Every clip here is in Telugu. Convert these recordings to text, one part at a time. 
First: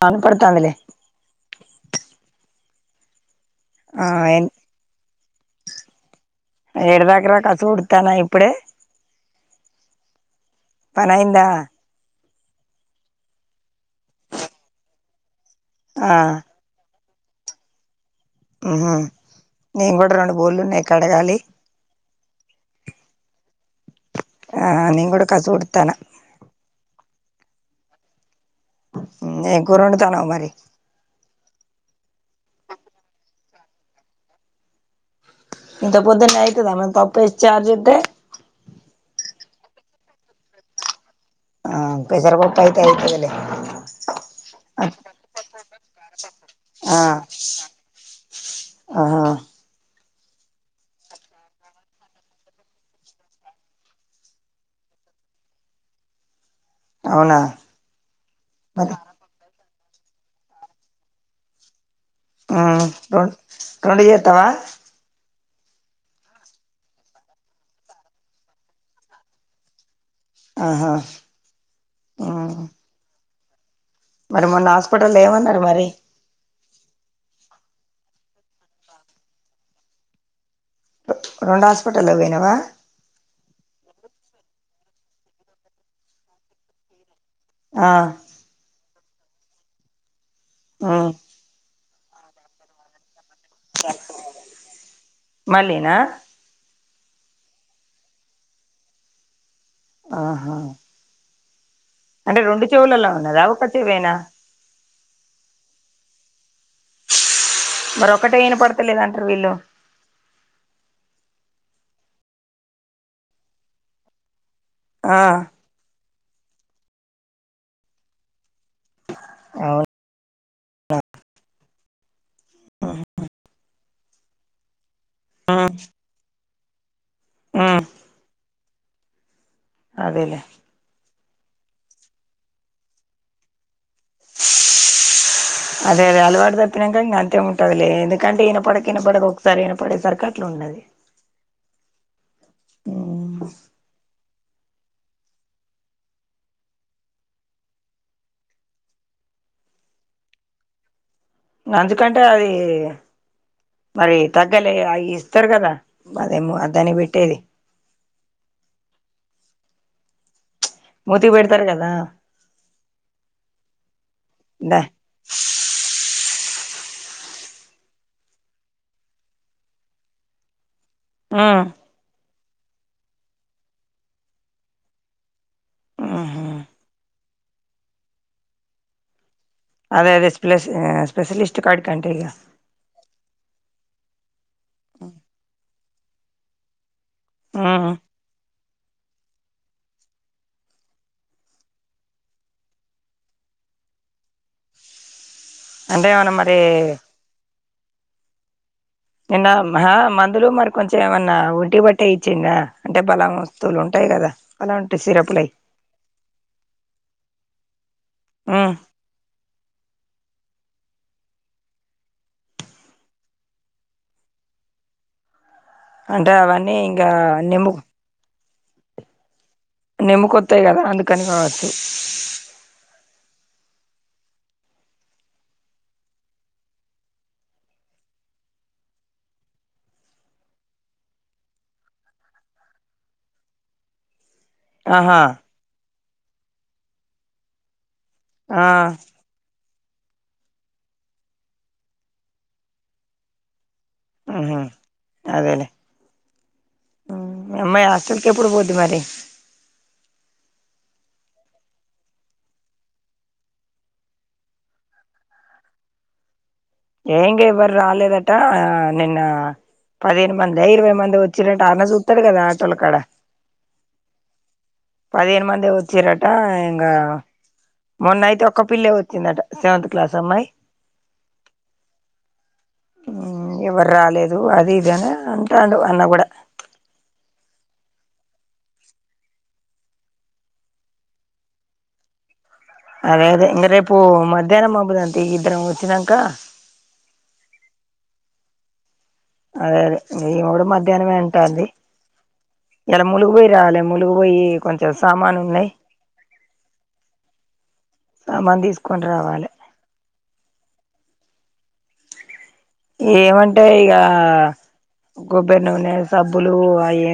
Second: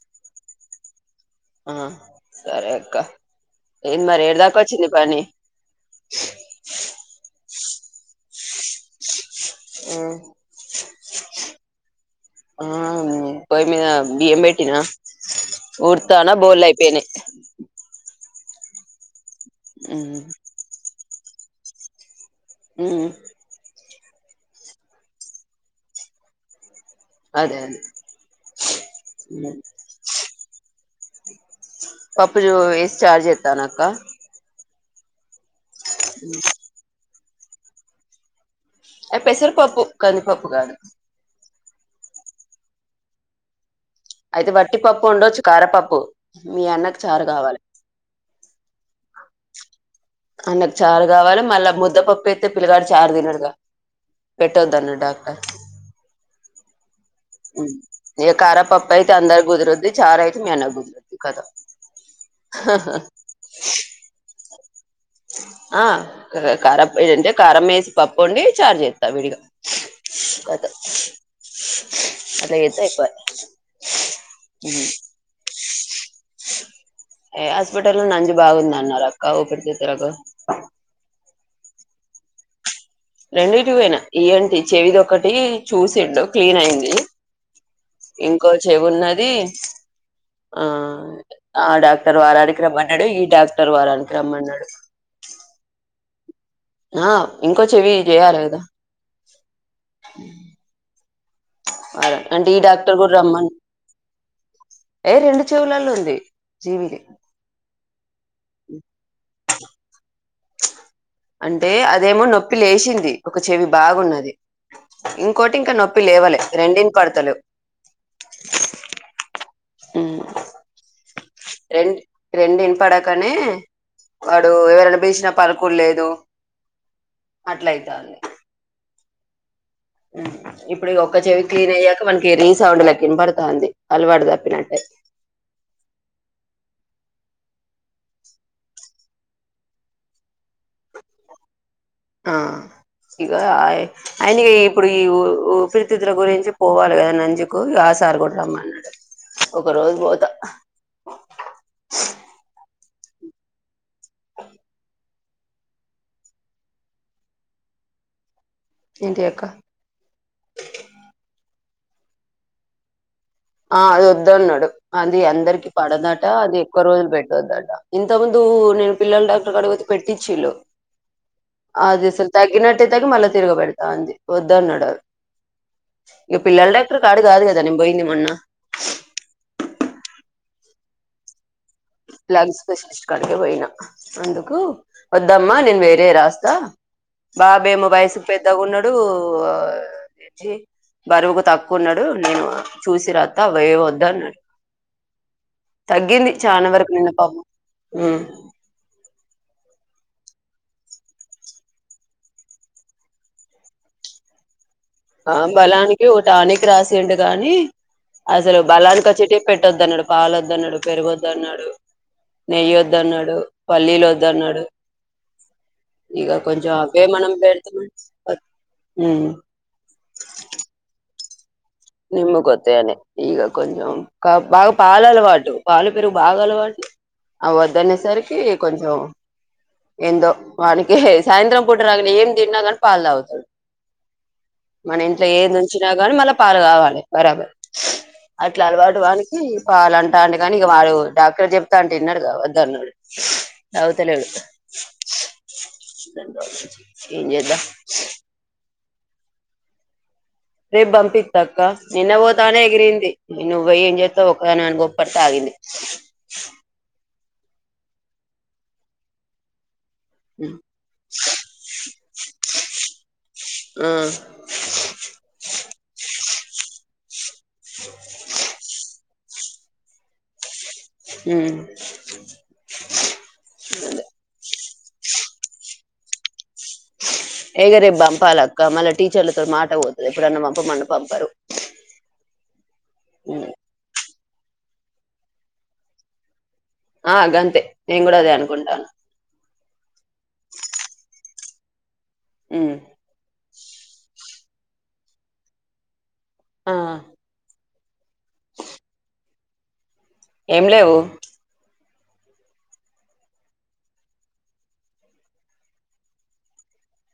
కనపడతాందిలే ఆ సరే అక్క ఏంది ఆ మరి ఎన్ ఏడదాకా వచ్చింది పని ఎడదక్ర కస ఉడతానా ఇప్ ప్పుడే ఆ ఆ పోయి మీ బిఎంబెటినా ఆ ఊడతానా బోలపోయినయ్ ఉహు నేను కూడా రొండు బోలున్నాయి కడగాలి ఊ ఆ నేను కూడా కసుడుతనా అదే అదే ఏం కూరోన్డుతనావ్ మరి పప్పు జొ చార్జెత్తానాకా ఇంత పొద్దున్నే ఐతదా మరి పపేస్ చార్జుతే ఎ పెసరు పపు కంది పపు కాదు ఆ పెసర్ పప్ప అయితే అయితదిలే అయితే వట్టిపప్పు ఉండొచ్చు కారపప్పు మీ అన్నకి చారు కావాలె ఆ అయినకు చారు కావాలి మళ్ళా ముద్దపప్పు ఎత్తే పిల్లగాడు చారు తినడుగా పెట్టొద్ అన్నడు డాక్టర్ అవునా మ్ ఇహ మరి కారపప్పుఅయితే అందరకుదిరిద్ది [unintelligible] చాతే మ్యా అన్న గుజరాత ద కద మ్ రెండు చేత్తావా ఆ కారప్పొడి ఉంటె కారం వేసి పప్పుఒండి చారు చేత్తా విడిగా వద్దు ఆహా ఉమ్ అది అయితే అయిపోద్ది మరి మొన్న హాస్పిటల్ లొ ఏమన్నారు మరి ఏ హాస్పిటల్ లో నంజి బాగుంది అన్నారు అక్క ఊపిరితిత్తులకు రెండు హాస్పిటల్లో పోయినావా రెండిటికి పోయినా ఇ. ఎన్. టి చెవిది ఒకటి చూసిండు క్లీన్ అయింది ఆ ఇంకో చెవున్నది ఏం.. ఆ ఉమ్ ఆడ వారానికి రమ్మన్నాడు ఈ టాబ్ అటర్ వారనికి రమ్మన్నాడు మళ్ళీనా ఆ ఇంకో చెవి చేయాలి కదా ఆహా అంటే ఈ రెండు డాక్టర్ చెవులలో కూడా ఉన్నదా రమ్మని ఒక చెవేనా ఏ రెండు చెవులల్లో ఉంది జీవిలి మర ఒకటే ఇన పడతలేదు అంటర్ వీళ్ళు అంటే అదేమో నొప్పి లేచింది ఒక చెవి బాగున్నది ఆ ఇంకోటి ఇంకా నొప్పి లేవలే రెండు ఇన్ పడతలేవ్ అవును రెండ్ రెండు ఇనపడకనే వాడు ఎవరైనా వేసిన పరుకు లేదు ఉమ్ అట్లయితాంది మ్ అదేలే ఇప్పుడిది ఒక ఒక చెవి క్లీన్ అయ్యాక మనకి రీ సౌండ్ లెక్క ఇనపడతాంది అలవాటు తప్పినట్టే అదే అదే అలవాటుదప్పినాకా ఇంకా అంతె ఉం టదిలే ఎందుకంటే ఇనపడక ఇనపడక ఒకసారే ఇనపడేసరికి అట్ల ఉన్నది ఆ ఇగ ఉమ్ ఆయ అయిన ఇప్పుడు ఈఊ ఉపిరితిత్తుల గురించి పోవాలి కదా నంజుకు ఆసార్గుడరమ్మన్నాడు ఒక రోజు పోతా నంజుకంటే అది మరి తగ్గలే అయి ఇస్తారు కదా అదేమో దానికి పెట్టేది ఏంటియి అక్క స్తారు కదా ఆ అది వద్దన్నాడు దా అది అందరికి పడదా ట అది ఎక్కువ రోజులు పెట్టొద్దట ఇంత ముందు నేను పిల్లల డాక్టర్ కాడికి పోతే పెట్టిచ్చుల్లు ఉమ్ అదే సల్ తగ్గినట్టయితర్ మళ్ళా తిరగబెడతాంది వద్దు అన్నాడు డా ఇగ ఉహు పిల్లల డాక్టర్ కాడ కాదు కదా నేను బొయింది మొన్నా అదే అదే స్ప్లె ఎ స్పెషలిస్ స్ట్ కాడికంటే ఇగా కి పోయినా అందుకు కు వద్దమ్మా నిన్ వే రే రాస్తా బాబేమో ఉమ్ వయసు పెద్దగా ఉన్నాడు డు బరువుకు తక్కువ ఉన్నాడు నేను చూసి రాత్తా అవేవి వద్దన్నాడు అంటే ఎవనమాట్ శానవరకి ఉన్నది పాపం ఉమ్ నిన్న అహ మందులు మరి కొంచెం ఏమన్నా ఒంటి బట్టే ఇచ్చింద అంటే బలం వస్తువులు ఉంటాయి కదా అలాంటి ఆ సిరపులయి బలానికి ఒక టానిక్ రాసిండు గాని అసలు ఉమ్ బలానికి వచ్చేటీయి పెట్ ట్ట వద్దన్నాడు పాలద్దన్నాడు పెరుగొద్దన్నాడు నెయ్యి వద్దు అన్నాడు పల్లీలు వద్దన్నాడు అంటే ఇక కొంచం అవన్నీ అవే ఇంకా మనం పెడ్తా నిమ్ము వ ఉమ్ నిమ్ముకొత్తాయి కదా అందు కని కావచ్చు నిమ్ముకొత్తేయనే ఈగ కొంచెం బాగా పాలు అలవాటు పాలు పెరుగు బాగా అలవాటు అవద్దనేసరికి కొంచెం ఏందో వాటి కే సాయంత్రం పూట రాగానే ఏం తిన్నా కానీ పాలు తాగుతాడు మన ఆహా ఇంట్లో ఏది ఉంచి నా గని మళ్ళ పాల్ గావాళే బరాబర్ అట్లా ఆ అలవాటు వానికి వాళ్లు అంటాండు కానీ ఇక వాడు డాక్టర్ చెప్తా అంటే విన్నాడు గా వద్దన్నాడు నవ్వుతలేదు ఉహు అదేలే ఏం ఉమ్, మీ చేద్దాం అమ్మాయి హాస్టల్కి ఎప్పుడు పోద్ది మరి రేపు పంపిత్తక్క నిన్న పోతమనే ఎగిరింది నువ్వు పోయ్ ఏం చేస్తావు ఒక్కదానివి అని కోప్పడితే ఆగింది. ఏ ఇంకా ఎవ్వరు రాలేదట నిన్న పదిహేను మంద ఇరవై మంద వచ్చిరంట అన్న చూత్తడు కదా ఆటోల కాడ ఆ పదిహేను మందే వచ్చిర్రటా ఆ ఇంగ మొన్న అయితే ఒక్క పిల్లే వచ్చిన్ చ్చిందట సెవంత్ క్లాస్ అమ్మాయి ఉమ్ ఆ ఎవరు రాలేదు అది [unintelligible] అంటాండు అన్న కూడా ఇగ రేపు పంపాలక్క మళ్ళా టీచర్లతో మాట పోతది ఎప్పుడన్న పంపమన్న పంపరు. అదే అదే ఇంగ రేపు మద్ ధ్యాహ్నం పంపుదాం తీ ఇద్దరం వచ్చినంకా. ఆ గంతే నేను కూడా అదే అనుకుంటాన అదే అదే ఈమె కూడా మధ్యాహ్నమే అంటాంది. ఉమ్ ఇయాల ములుగు పోయి రావాలి ములుగు వోయ్ కొంచెం సామాను ఉన్నాయ్ ఆ సామాను తీసుకొని రావాలి ఏం లేవు ఏమంటే ఇగా కొబ్బరి నూనె సబ్బులు అవి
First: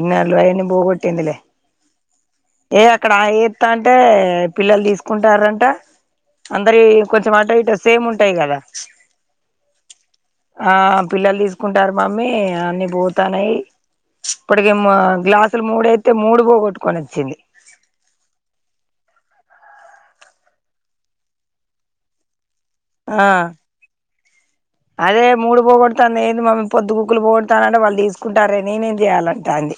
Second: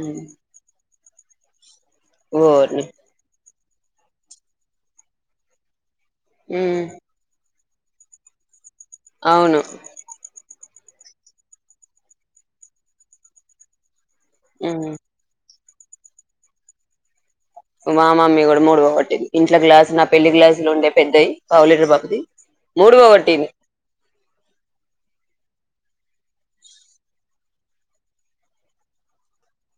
ఇన్నర్ లు అవన్ని పోగొట్టింది ట్టిందిలే ఏ ఓర్ని అక్కడ ఏ అంటే పిల్లలు తీసుకుంటారంట ఉమ్ అందరివి కొంచెం ఆటో ఇటో సేమ్ ఉంటాయి కదా అవును ఆ పిల్లలు తీసుకుంటారు మమ్మీ అన్ని పోతానయి ఉమ్ ఇప్పటికేమో గ్లాస్ మూడు అయితే మూడు పోగొట్టుకొని వచ్చింది మా మమ్మీ కూడా మూడు పోగొట్టింది ఇంట్ల గ్లాసు నా పెళ్లి గ్లాసులు ఉండే పెద్దయ్ పావులిటర్ బాపతీ మూడు ఆ వొగొట్టింది అదే మూడు పోగొడతాంది ఏందీ మమ్మీ పొద్దు పోక పోగొడతానంటే వాళ్ళు తీసుకుంటాన్రే నేనేం చేయాల అంటాంది.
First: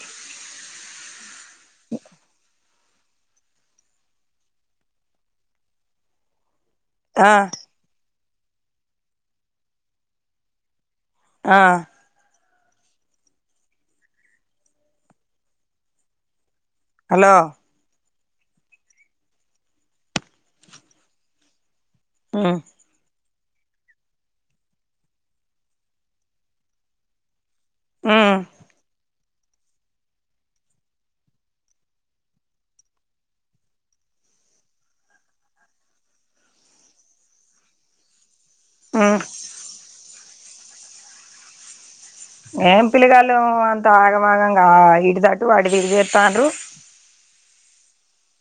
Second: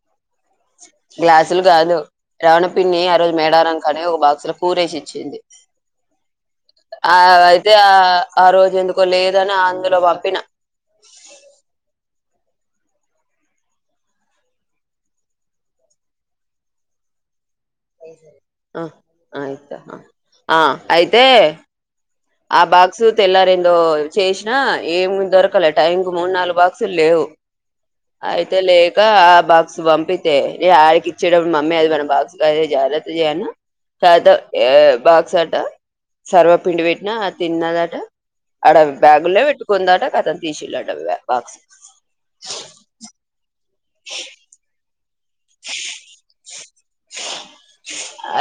గ్లాసులు కాదు శ్రావణి పిన్ని ఆ రోజు మేడారం కాన్నే ఓ బాక్సు లో కూరేసి ఇచ్చింది ఆ అయితే ఆ ఆ రోజు ఎందుకో లేదని అందులో పంపిన ఆ హలో ఆ ఆయితా ఆ అయితే ఉమ్ ఆ బాక్స్ తెల్లార ఏందో చేసినా ఏమి దొరకాలే టైంకు మూడు నాలుగు బాక్సులు లేవు ఉమ్ అయితే లేక బాక్స్ పంపితే ఆడికి ఇచ్చేటప్పుడు మమ్మీ అది మన బాక్స్ద జాగ్రత్త చేయను తర్వాత బాక్స్ అట్ట సర్వపిండి పెట్టి నా తిన్నదట అడ ఉమ్ బ్యాగులే పెట్టుకుందాట కద తీసుండు ఆట బాక్స్ ఏం పిల్లగాండ్లొ ఏమో అంత ఆగమాగంగా ఆ ఈ దాటు ఆడు తిరిగి వత్తండ్రు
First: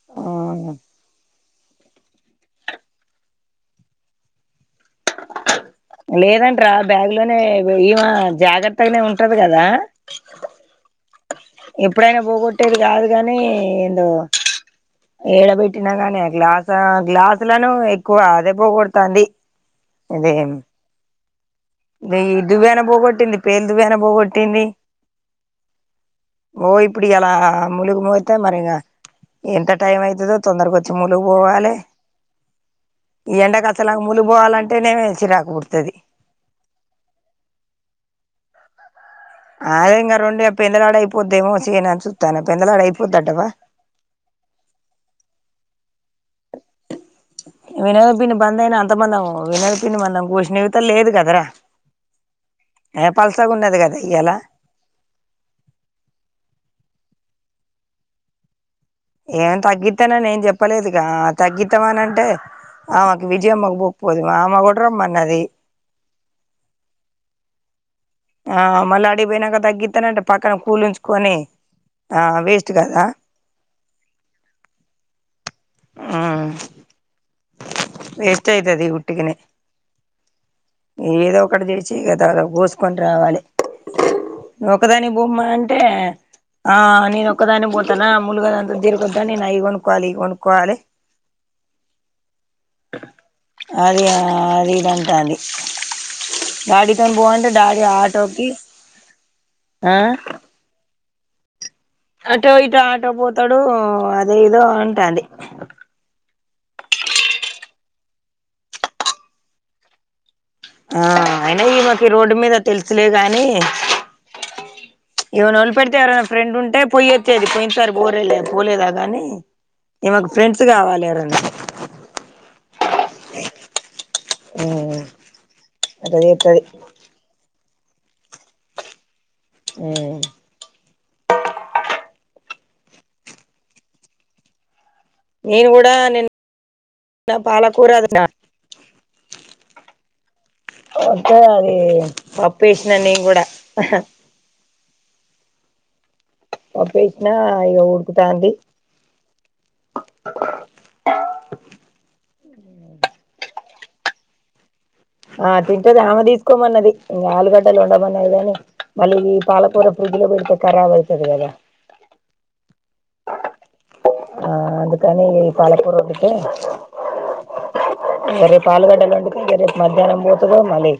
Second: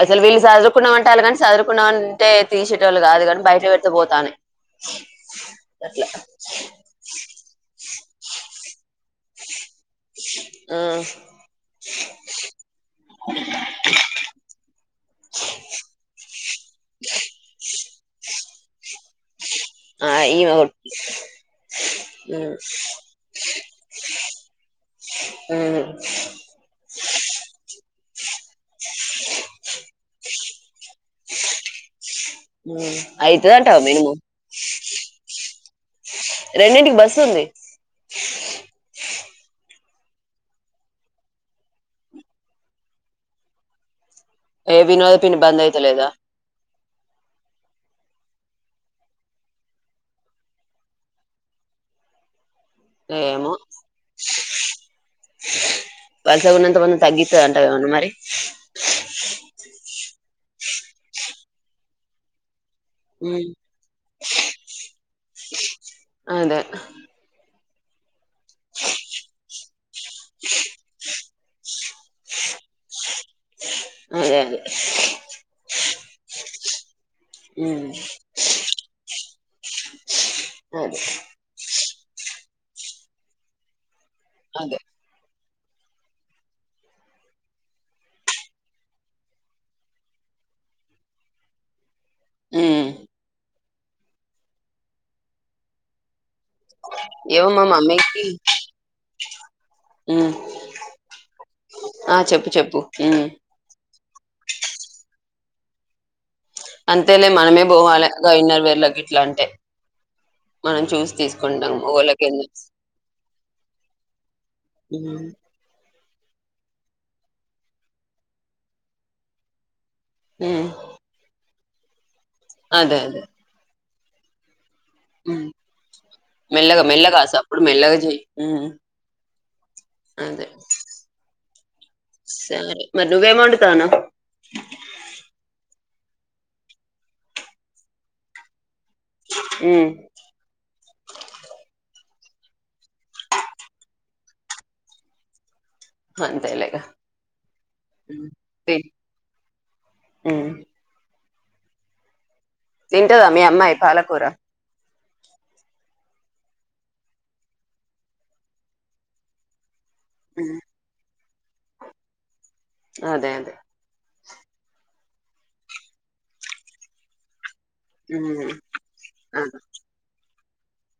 అసలు వీళ్ళ చదువు కున్నాం అంటలు కాని చదువుకున్నాంటే తీసేటోల్లు కాదు కానీ బయట పెడితే పోతాను లేదంటరా బ్యాగ్ లోనే ఈమా జాగ్రత్తగానే ఉంటది కదా ఎప్పుడైనా పోగొట్టేది కాదు కానీ ఏందో ఏడబెట్టినా గాని గ్లాస్ గ్లాసు లను ఎక్కువ అదే పోగడతంది. ఆ ఈ హు పెన్లు దువ్వెన పోగొట్టింది. హు ఓ ఇప్పుడు ఇయలా ములుగు పోతే మరి ఎంత టైం అయితదో తొందరక వచ్చి ములుగు పోవాలి. ఈ అయితదంటావా ఎండకచ్చలాగా మినిమం ములగు పోవాలంటేనే చిరాకపుడుతూ తది రెండింటికి బస్సు ఉంది. అదే ఇంగా రెండు పెందలాడ అయిపోద్దేమో చేయనుని చూస్తాను పెందలాడ అయిపోద్దటవా ఏ వినోద పిని బంద్ అయాతలేదా వినద పిన్ని బంద్ అయినా అంతమందిము వినద పిన్ని మందం కూర్చి లేదు కదరా ఏ ఏమో పలసగా ఉన్నది కదా ఇయ్యాల [unintelligible] గున్నంత మంది తగ్గి అంతే అంటవ ఉన్న మరి ఏం తగ్గిత్తనని ఏం చెప్పలేదుగా తగ్గిద్దామనింటే ఆమెకు హ్మ్ విజయమ్మకు పోకుపోదుమా ఆమా కూడా రమ్ ఆది అదే ఆ మళ్ళ ఆడికి పోయినాక తగ్గి ఎత్తనంటే పక్కన కూలించుకొని ఆ వేస్ట్ కదా అదే అదే హ్మ్ వేస్ట్ అయితది ఉట్టిగనే అదే ఏదో ఒకటి చేసి ఇగ దానికి పోసు కొని రావాలి నువ్ అదే ఒకదాని బొమ్మా అం అంటే ఆ నేను ఒక్కదాని పోతానా ముూలుగా దేనికొద్దని నేను అవి కొనుక్కోవాలి ఇవి కొనుక్కోవాలి మ్మ్ [unintelligible] అంటాంది ఏమో మా గాడితోని [unintelligible] మమ్మీకి ఆటోకి ఆ హ్మ్ ఆ చెప్పు అటో ఇటో చెప్పు ఆటో హ్మ్ పోతాడు ఏదో అంటంది అంతేలే మనమే పోవాలి గ ఇన్నర్ వీళ్ళకి ఇట్ల అంటే మనం ఆ చూసి అయిన తీసుకుంటాం ఈ మాకి ఈ మగోళ్ళకేం రోడ్డు మీద తెలుసు తెలుసులే గాని హ్మ్ ఏవన్నా వాళ్లు పెడితే [inaudible] ఫ్రెండ్ ఉంటే పొయొచ్చేది. పోయిన్సారి పోరేలే పోలేదా గాని ఈమెకు ఫ్రెండ్స్ హ్మ్ కావాలి ఎవరన్న ఉంటే అదే అదే ఉమ్ అట్లా చేత్తది మెల్లగా మెల్లగా ఆస మెల్లగ చెయ్ మ్మ్ అదే మరి నువ్వేం వొండుతున్నావ్ నేన్ పాలకూర ఒండుతా హ్మ్ అంటది పప్పేసినా నేన్ కూడా అంతేలే ఇగ పప్పేసినా ఇగ హ్మ్ ఉడుకుతాంది తియ్ హ్మ్ తింటదా మీ అమ్మాయి పాలకూర ఆ తింటది ఆమె తీసుకోమన్నది ఇంకా ఆలుగడ్డలు వండమన్నది కాని మళ్ళీ ఈ పాలకూర విడిగా హ్మ్ [unintelligible] రావాలి [inaudible] అదే అదే ఆ అందుకని ఇక ఈ పాలకూర ఉడికితే హ్మ్ సరే పాలువడ్డ అదే [inaudible] రేపు మధ్యాహ్నం ఏమో మరి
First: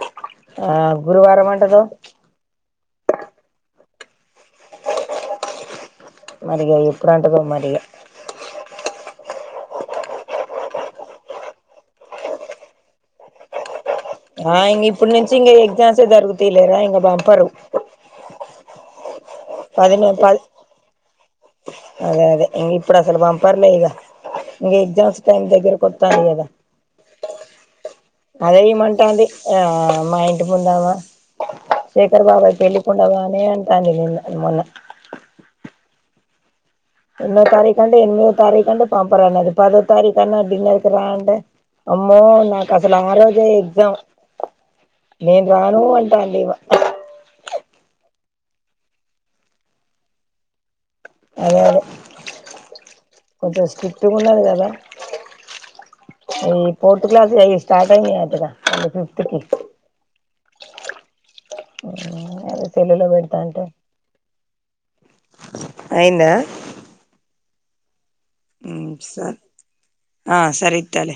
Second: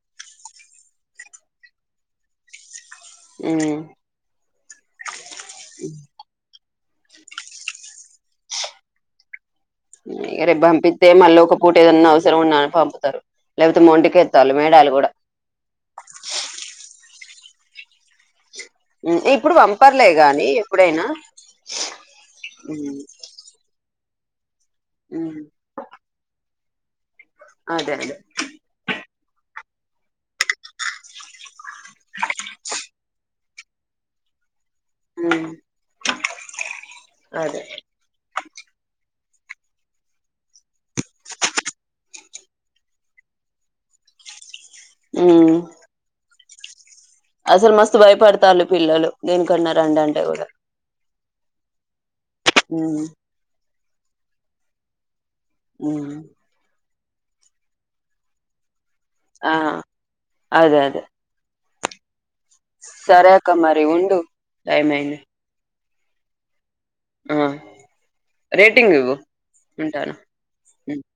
ఆ గురువారం అంట గా మ్మ్ మరిగా ఎప్పుడు అంటదో మరి రేపు పంపిస్తే మళ్ళీ ఒక పూట ఏదన్నా అవసరం ఉన్నా అని పంపుతారు లేకపోతే మొండి ఆ ఇంగ ఇప్పుడు నుంచి ఇంక ఎగ్జామ్సే జరుగుతయిలేరా ఇంకా బంపరు ఇప్ అదే అదే ఇ ఇప్పుడు అసలు పంపర్లే ఇద ఇంక ఎగ్జామ్స్ టైం దగ్గరికి వత్తాంది కదా అదే అదే ఈమంటాంది ఆ మా ఇంటి ముందామ శేఖర్ బాబాయ్ పెళ్ళికుండవా అని అంటాంది నిన్న మొన్న హ్మ్ ఎన్నో తారీఖ అంటే ఎనిమిదో తారీఖంటే పం అప్పుడన్నది పదో తారీఖు అన్న డిన్నర్కి రా అంటే అమ్మో నాకు అసలు ఆరోజే ఎగ్జామ్ నేన్ రాను అంటాంది‌ ఈమె అదే అసలు మస్తు భయపడతారు పిల్లలు దేనికన్న రండి అంటే కూడా అదే అదే హ్మ్ కొంచెం స్ట్రిక్ట్ గా ఉన్నాది కదా హ్మ్ ఈ ఫోర్త్ క్లాస్యి అయి స్టార్ట్ అయినయ్యంటగా ఆ అదే అదే అ సరే అక్క మరి ఉండు టైమైంది అయిందా ఆ హ్మ్ సరే ఆ సరే ఇత్తాలే